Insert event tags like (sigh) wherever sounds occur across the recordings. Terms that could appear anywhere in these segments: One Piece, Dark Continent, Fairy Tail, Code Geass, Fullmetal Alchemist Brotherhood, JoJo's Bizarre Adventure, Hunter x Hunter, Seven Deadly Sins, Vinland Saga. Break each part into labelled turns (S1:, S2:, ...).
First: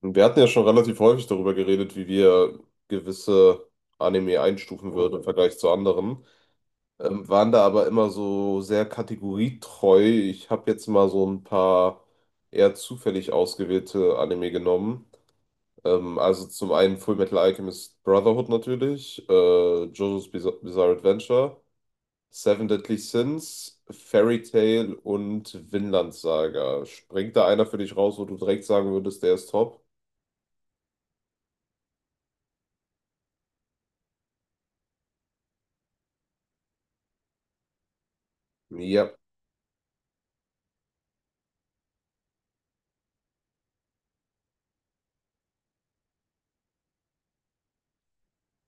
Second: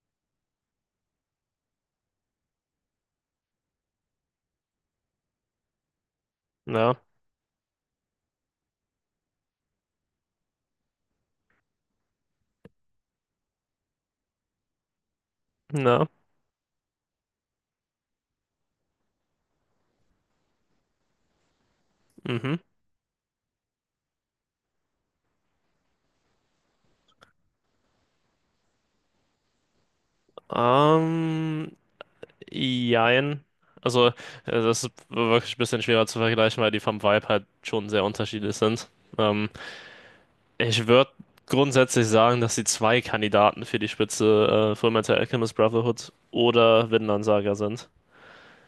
S1: Und wir hatten ja schon relativ häufig darüber geredet, wie wir gewisse Anime einstufen würden im Vergleich zu anderen.
S2: Na,
S1: Waren da aber immer so sehr kategorietreu. Ich habe jetzt mal so ein paar eher zufällig ausgewählte Anime genommen.
S2: na,
S1: Also zum einen Fullmetal Alchemist Brotherhood natürlich, JoJo's Bizarre Adventure,
S2: mhm.
S1: Seven Deadly Sins, Fairy Tail und Vinland Saga. Springt da einer für dich raus, wo du direkt sagen würdest, der ist top?
S2: Ähm, Jein. Also, äh, Das ist wirklich ein bisschen schwerer zu vergleichen, weil die vom Vibe halt schon sehr unterschiedlich sind.
S1: Ja.
S2: Ähm, Ich würde grundsätzlich sagen, dass die zwei Kandidaten für die Spitze Fullmetal Alchemist Brotherhood oder Vinland Saga sind.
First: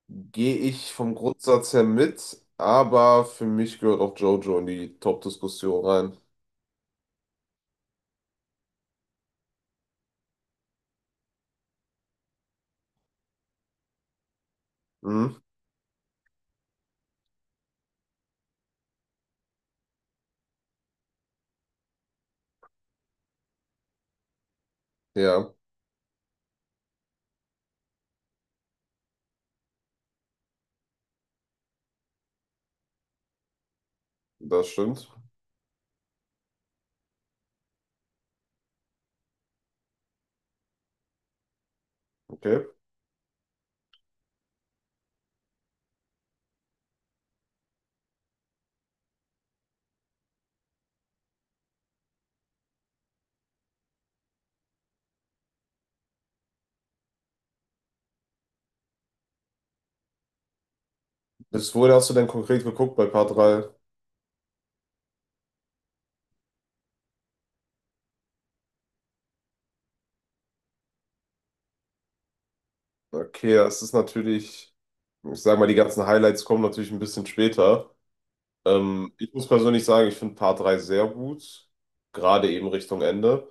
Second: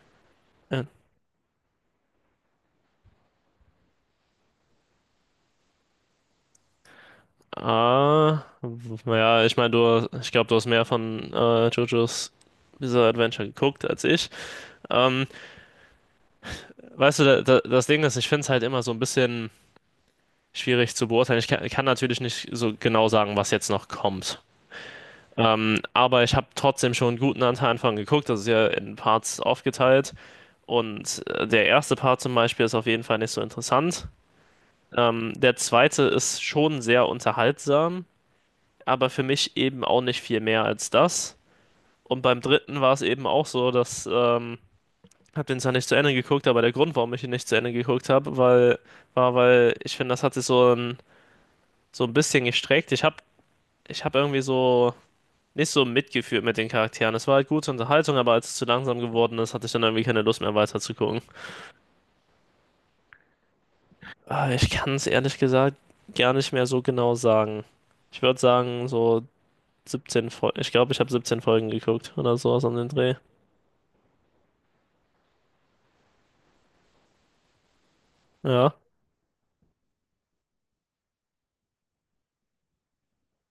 S1: Gehe
S2: Äh,
S1: ich vom Grundsatz her mit, aber für mich gehört auch JoJo in die Top-Diskussion rein.
S2: naja, ich meine, du, ich glaube, du hast mehr von JoJo's Bizarre Adventure geguckt als ich. Ähm,
S1: Mhm.
S2: Weißt du, das Ding ist, ich finde es halt immer so ein bisschen schwierig zu beurteilen. Ich kann natürlich nicht so genau sagen, was jetzt noch kommt.
S1: Ja,
S2: Aber ich habe trotzdem schon einen guten Anteil von geguckt. Das ist ja in Parts aufgeteilt. Und der erste Part zum Beispiel ist auf jeden Fall nicht so interessant.
S1: das stimmt.
S2: Der zweite ist schon sehr unterhaltsam, aber für mich eben auch nicht viel mehr als das. Und beim
S1: Okay.
S2: dritten war es eben auch so, dass ich habe den zwar nicht zu Ende geguckt, aber der Grund, warum ich ihn nicht zu Ende geguckt habe, war, weil ich finde, das hat sich so ein bisschen gestreckt. Ich habe irgendwie so nicht so mitgefühlt mit den Charakteren. Es war halt gute Unterhaltung, aber als es zu langsam geworden ist, hatte ich dann irgendwie keine Lust mehr weiter zu gucken.
S1: Bis wohin hast du denn konkret geguckt bei Part 3?
S2: Ich kann es ehrlich gesagt gar nicht mehr so genau sagen. Ich würde sagen, so 17 Folgen. Ich glaube, ich habe 17 Folgen geguckt oder sowas an den Dreh.
S1: Okay, das ist natürlich, ich sag mal, die ganzen Highlights kommen natürlich ein bisschen später.
S2: Ja,
S1: Ich muss persönlich sagen, ich finde Part 3 sehr gut, gerade eben Richtung Ende.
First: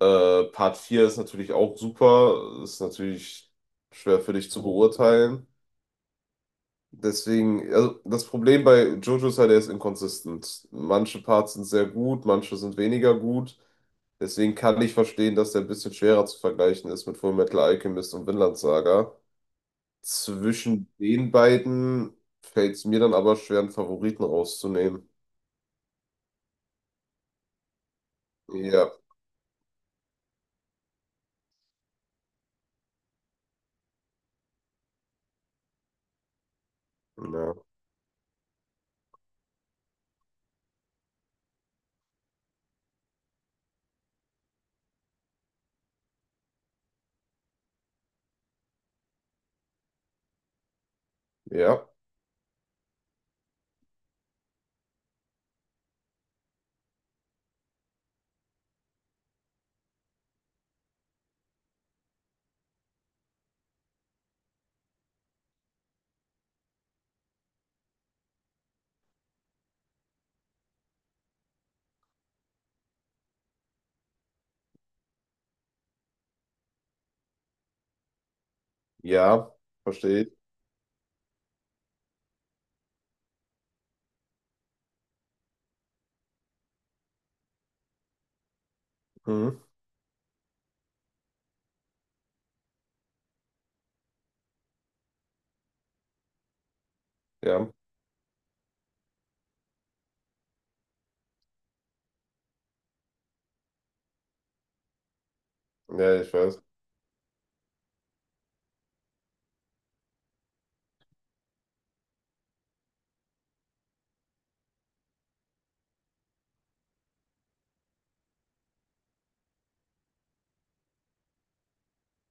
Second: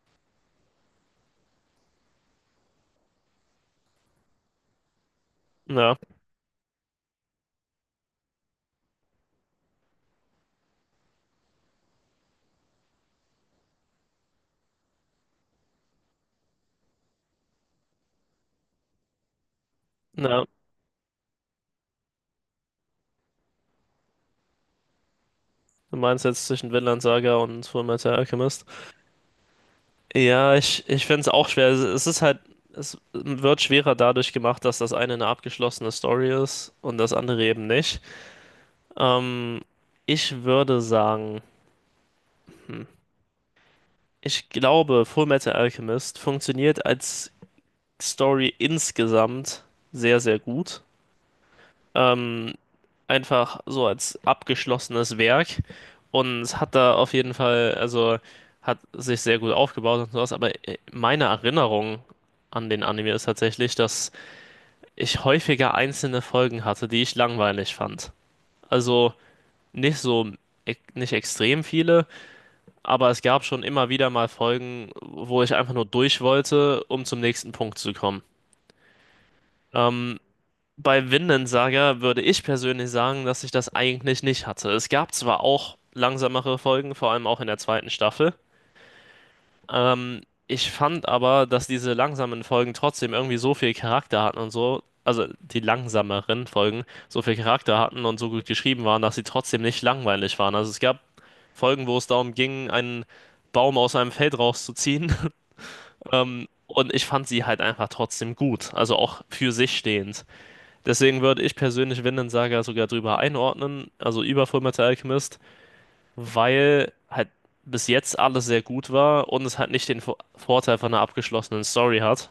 S1: Part 4 ist natürlich auch super, ist natürlich schwer für dich zu beurteilen.
S2: ja,
S1: Deswegen, also das Problem bei Jojo ist halt, er ist inkonsistent. Manche Parts sind sehr gut, manche sind weniger gut. Deswegen kann ich verstehen, dass der ein bisschen schwerer zu vergleichen ist mit Fullmetal Alchemist und Vinland Saga.
S2: ja.
S1: Zwischen den beiden fällt es mir dann aber schwer, einen Favoriten rauszunehmen.
S2: Du meinst jetzt zwischen Vinland Saga und Fullmetal Alchemist?
S1: Ja,
S2: Ja, ich finde es auch schwer. Es ist halt, es wird schwerer dadurch gemacht, dass das eine abgeschlossene Story ist und das andere
S1: ja,
S2: eben nicht. Ähm, Ich würde sagen, hm, ich glaube, Fullmetal Alchemist funktioniert als Story insgesamt sehr, sehr gut.
S1: ja,
S2: Ähm, Einfach so als abgeschlossenes Werk und hat da auf jeden Fall, also hat sich sehr gut aufgebaut und sowas, aber meine Erinnerung an den Anime ist tatsächlich, dass ich häufiger einzelne Folgen hatte, die ich langweilig fand. Also nicht so, nicht extrem viele. Aber es gab schon immer wieder mal Folgen, wo ich einfach nur durch wollte, um zum nächsten Punkt zu kommen.
S1: ja,
S2: Ähm,
S1: verstehe ich.
S2: Bei Vinland Saga würde ich persönlich sagen, dass ich das eigentlich nicht hatte. Es gab zwar auch langsamere Folgen, vor allem auch in der zweiten Staffel.
S1: Mhm.
S2: Ähm, Ich fand aber, dass diese langsamen Folgen trotzdem irgendwie so viel Charakter hatten und so, also die langsameren Folgen so viel
S1: Ja,
S2: Charakter hatten und so gut geschrieben waren, dass sie trotzdem nicht langweilig waren. Also es gab Folgen, wo es darum ging, einen Baum aus einem Feld rauszuziehen. (laughs)
S1: ja, ich weiß.
S2: Und ich fand sie halt einfach trotzdem gut, also auch für sich stehend. Deswegen würde ich persönlich Vinland Saga sogar drüber einordnen, also über Fullmetal Alchemist, weil halt bis jetzt alles sehr gut war und es halt nicht den Vorteil von einer abgeschlossenen Story hat.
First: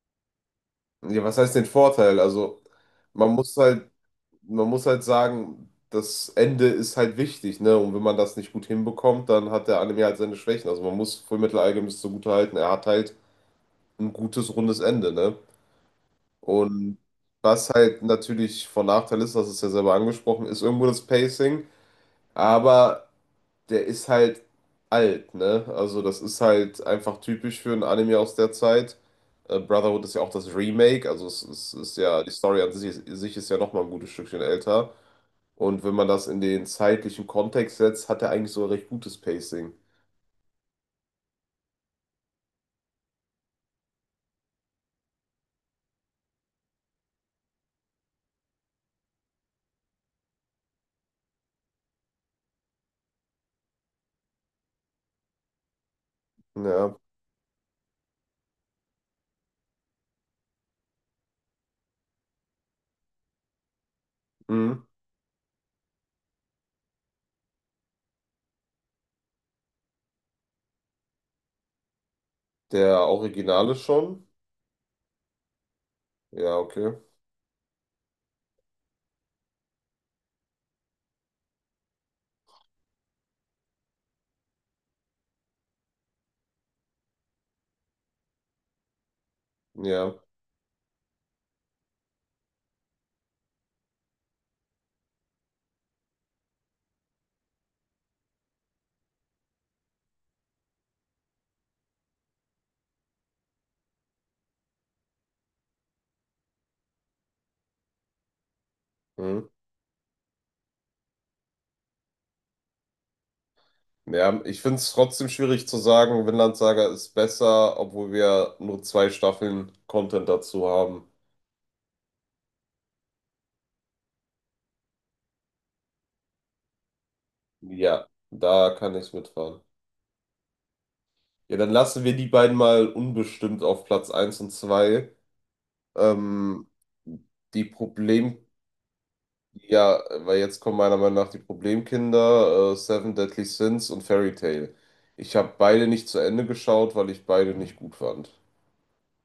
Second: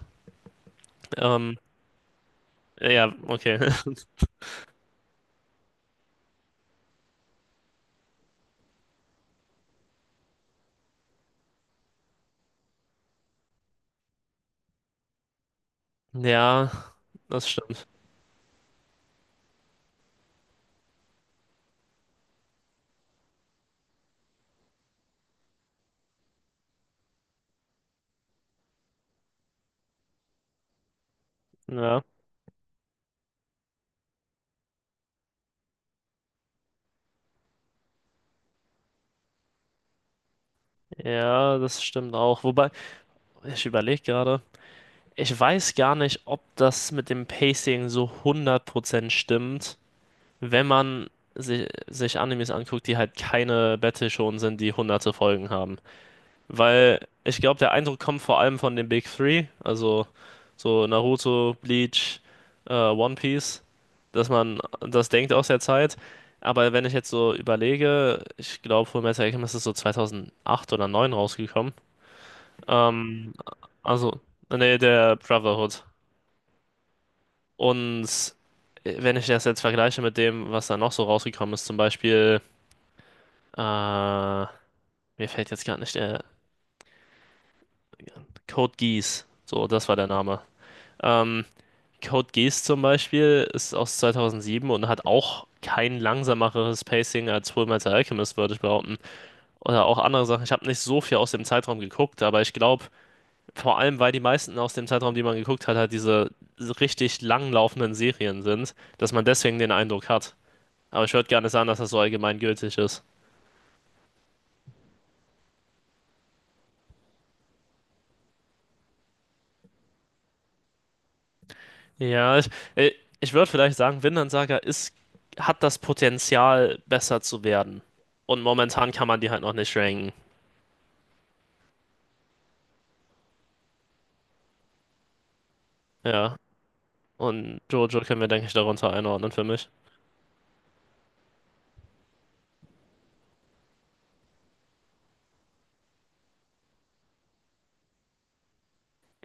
S1: Ja, was heißt
S2: Ähm,
S1: den Vorteil? Also,
S2: ja,
S1: man muss
S2: okay.
S1: halt
S2: (laughs)
S1: man muss halt sagen, das Ende ist halt wichtig, ne? Und wenn man das nicht gut hinbekommt, dann hat der Anime halt seine Schwächen. Also man muss Fullmetal Alchemist zugute halten, er hat halt ein gutes, rundes Ende, ne?
S2: Ja,
S1: Und
S2: das
S1: was
S2: stimmt.
S1: halt natürlich von Nachteil ist, das ist ja selber angesprochen, ist irgendwo das Pacing, aber der ist halt alt, ne? Also das ist halt einfach typisch für ein Anime aus der Zeit. Brotherhood ist ja auch das Remake, also es ist
S2: Ja,
S1: ja, die Story an sich ist ja nochmal ein gutes Stückchen älter. Und wenn man das in den zeitlichen Kontext setzt, hat er eigentlich so ein recht gutes Pacing.
S2: ja, das stimmt auch. Wobei, ich überlege gerade, ich weiß gar nicht, ob das mit dem Pacing so 100% stimmt. Wenn man si sich Animes anguckt, die halt keine Battle-Shonen sind, die hunderte Folgen haben. Weil
S1: Ja.
S2: ich glaube, der Eindruck kommt vor allem von den Big Three, also so Naruto, Bleach, One Piece, dass man
S1: Mhm.
S2: das denkt aus der Zeit. Aber wenn ich jetzt so überlege, ich glaube, Fullmetal Alchemist ist so 2008 oder 2009 rausgekommen.
S1: Der
S2: Ähm,
S1: Originale
S2: also,
S1: schon?
S2: Nee, der Brotherhood.
S1: Ja, okay.
S2: Und wenn ich das jetzt vergleiche mit dem, was da noch so rausgekommen ist, zum Beispiel Äh, mir fällt jetzt gerade nicht der Code Geass. So, das war der
S1: Ja.
S2: Name. Ähm, Code Geass zum Beispiel ist aus 2007 und hat auch kein langsameres Pacing als Fullmetal Alchemist, würde ich behaupten. Oder auch andere Sachen. Ich habe nicht so viel aus dem Zeitraum geguckt, aber ich glaube, vor allem, weil die meisten aus dem Zeitraum, die man geguckt hat, halt diese richtig langlaufenden Serien sind, dass man
S1: Mhm.
S2: deswegen den Eindruck hat. Aber ich würde gerne sagen, dass das so allgemeingültig ist.
S1: Ja, ich finde es trotzdem schwierig zu sagen, Vinland Saga ist besser, obwohl wir nur zwei Staffeln Content dazu haben.
S2: Ja, äh, ich würde vielleicht sagen, hat das Potenzial, besser zu werden.
S1: Ja,
S2: Und
S1: da
S2: momentan
S1: kann
S2: kann
S1: ich
S2: man die halt noch
S1: mitfahren.
S2: nicht ranken.
S1: Ja, dann lassen wir die beiden mal unbestimmt auf Platz 1 und 2.
S2: Ja.
S1: Ähm,
S2: Und
S1: die
S2: Jojo können wir,
S1: Problem
S2: denke ich, darunter einordnen für mich.
S1: Ja, weil jetzt kommen meiner Meinung nach die Problemkinder, Seven Deadly Sins und Fairy Tail. Ich habe beide nicht zu Ende geschaut, weil ich beide nicht gut fand.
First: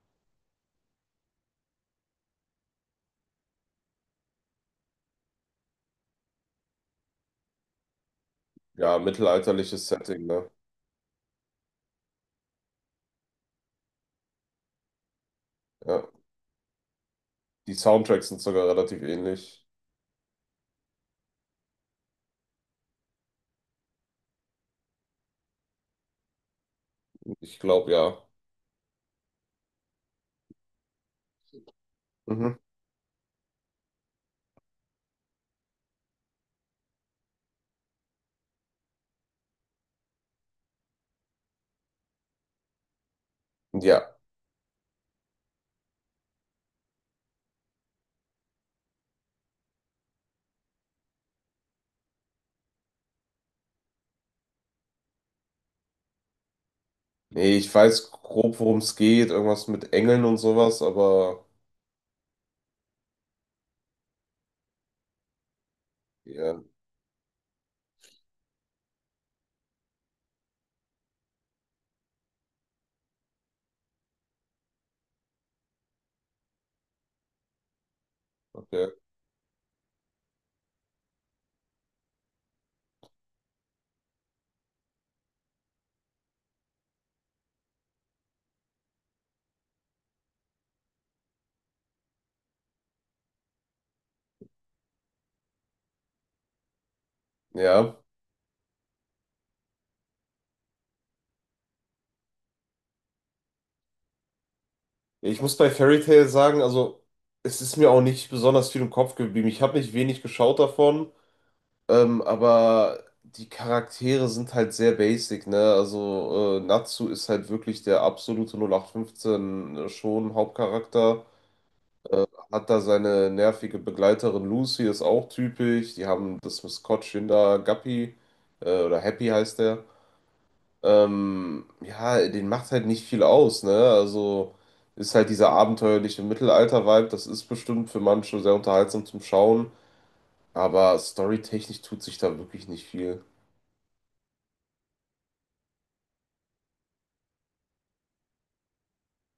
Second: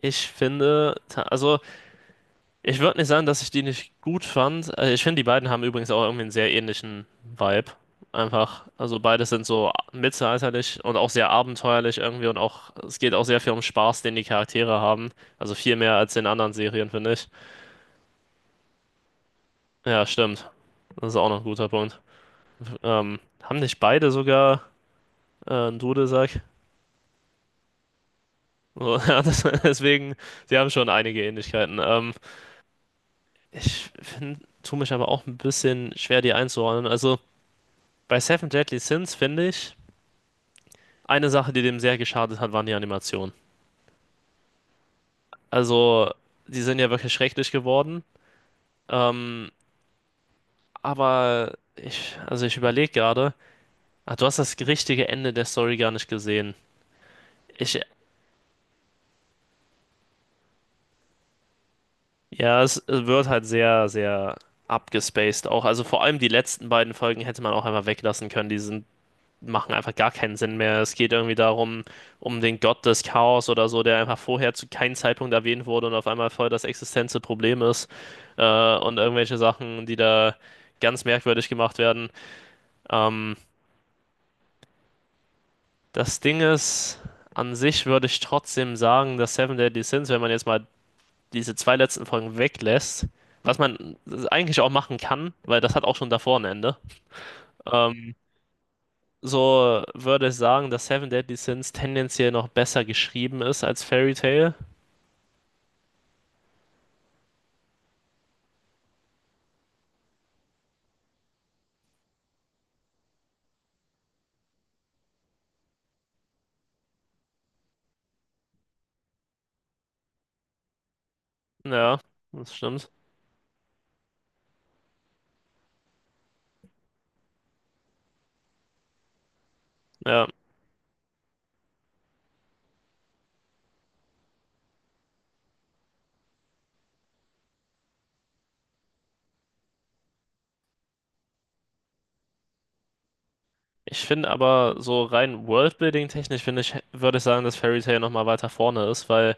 S2: Also ich würde nicht sagen, dass ich die nicht gut fand. Ich finde, die beiden haben übrigens auch irgendwie einen sehr ähnlichen Vibe. Einfach,
S1: Ja,
S2: also beide sind so
S1: mittelalterliches Setting, ne?
S2: mittelalterlich und auch sehr abenteuerlich irgendwie und auch, es geht auch sehr viel um Spaß, den die Charaktere haben. Also viel mehr
S1: Ja.
S2: als in anderen Serien, finde ich.
S1: Die Soundtracks sind sogar relativ ähnlich.
S2: Ja, stimmt. Das ist auch noch ein guter Punkt. Haben nicht beide sogar einen Dudelsack?
S1: Ich glaube, ja.
S2: So, (laughs) ja, deswegen, sie haben schon einige Ähnlichkeiten.
S1: Mhm.
S2: Ich tue mich aber auch ein bisschen schwer, die einzuordnen. Also bei Seven Deadly Sins finde ich, eine Sache, die dem sehr geschadet hat, waren die Animationen.
S1: Ja.
S2: Also, die sind ja wirklich schrecklich geworden. Ähm, aber ich überlege gerade, ah, du hast das richtige Ende der Story gar nicht gesehen.
S1: Nee, ich
S2: Ich
S1: weiß grob, worum es geht. Irgendwas mit Engeln und sowas, aber
S2: Ja, es wird halt sehr, sehr abgespaced auch. Also vor allem die
S1: ja,
S2: letzten beiden Folgen hätte man auch einfach weglassen können. Machen einfach gar keinen Sinn mehr. Es geht irgendwie darum, um den Gott des Chaos oder so, der einfach vorher zu keinem Zeitpunkt erwähnt wurde und auf einmal voll das existenzielle Problem ist.
S1: okay.
S2: Und irgendwelche Sachen, die da ganz merkwürdig gemacht werden. Ähm, Das Ding ist, an sich würde ich trotzdem sagen, dass Seven Deadly Sins, wenn man jetzt mal diese zwei letzten Folgen weglässt, was man eigentlich auch machen kann, weil das hat auch schon davor ein Ende.
S1: Ja.
S2: Ähm, so würde ich sagen, dass Seven Deadly Sins tendenziell noch besser geschrieben ist als Fairy Tail.
S1: Ich muss bei Fairy Tail sagen, also es ist mir auch nicht besonders viel im Kopf geblieben. Ich habe nicht wenig geschaut davon. Aber die Charaktere sind halt sehr basic, ne? Also Natsu ist halt wirklich der absolute 08/15 schon Hauptcharakter.
S2: Ja, das
S1: Hat da
S2: stimmt.
S1: seine nervige Begleiterin Lucy, ist auch typisch. Die haben das Maskottchen da, Guppy, oder Happy heißt der.
S2: Ja.
S1: Ja, den macht halt nicht viel aus, ne? Also ist halt dieser abenteuerliche Mittelalter-Vibe, das ist bestimmt für manche sehr unterhaltsam zum Schauen, aber storytechnisch tut sich da wirklich nicht viel.
S2: Ich finde aber so rein Worldbuilding-technisch finde ich, würde ich sagen, dass Fairy Tail nochmal weiter vorne ist, weil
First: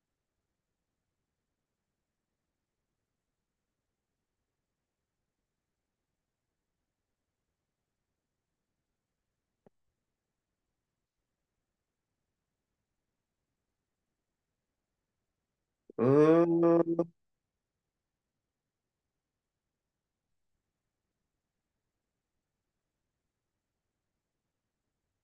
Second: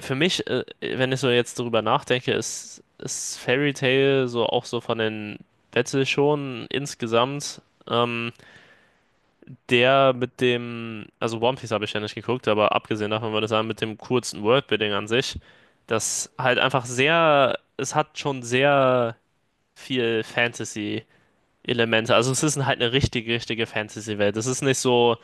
S2: für mich, wenn ich so jetzt drüber nachdenke, ist Fairy Tail so auch so von den Battle schon insgesamt ähm, der mit dem, also One Piece habe ich ja nicht geguckt, aber abgesehen davon würde ich sagen, mit dem kurzen Worldbuilding an sich, das halt einfach
S1: Mm,
S2: sehr, es hat schon sehr viel Fantasy-Elemente. Also es ist halt eine richtige Fantasy-Welt. Es ist nicht so,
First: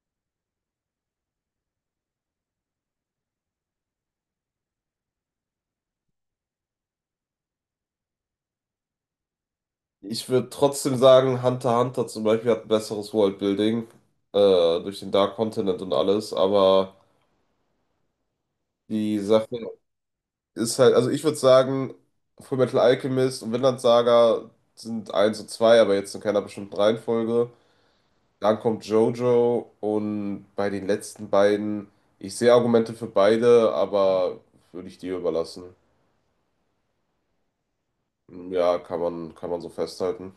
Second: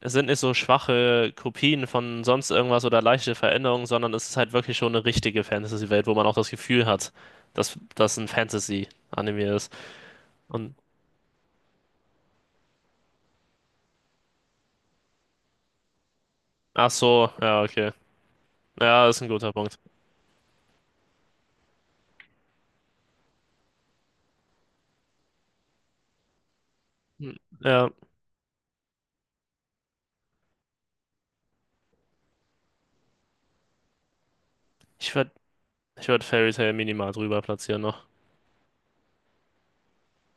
S2: es sind nicht so schwache Kopien von sonst irgendwas oder leichte Veränderungen, sondern es ist halt wirklich schon eine richtige Fantasy-Welt, wo man auch das Gefühl hat, dass das ein Fantasy-Anime ist.
S1: Ich würde
S2: Und,
S1: trotzdem sagen, Hunter x Hunter zum Beispiel hat ein besseres Worldbuilding, äh, durch den Dark Continent und alles,
S2: Ach
S1: aber
S2: so, ja, okay. Ja,
S1: die
S2: ist ein guter
S1: Sache
S2: Punkt.
S1: ist halt, also ich würde sagen, Fullmetal Alchemist und Vinland Saga sind eins und 2, aber jetzt in keiner bestimmten
S2: Hm,
S1: Reihenfolge.
S2: Ja,
S1: Dann kommt JoJo und bei den letzten beiden, ich sehe Argumente für beide, aber würde ich
S2: ich
S1: dir
S2: ver
S1: überlassen.
S2: Ich würde Fairy Tail minimal drüber platzieren noch.
S1: Ja, kann man so festhalten.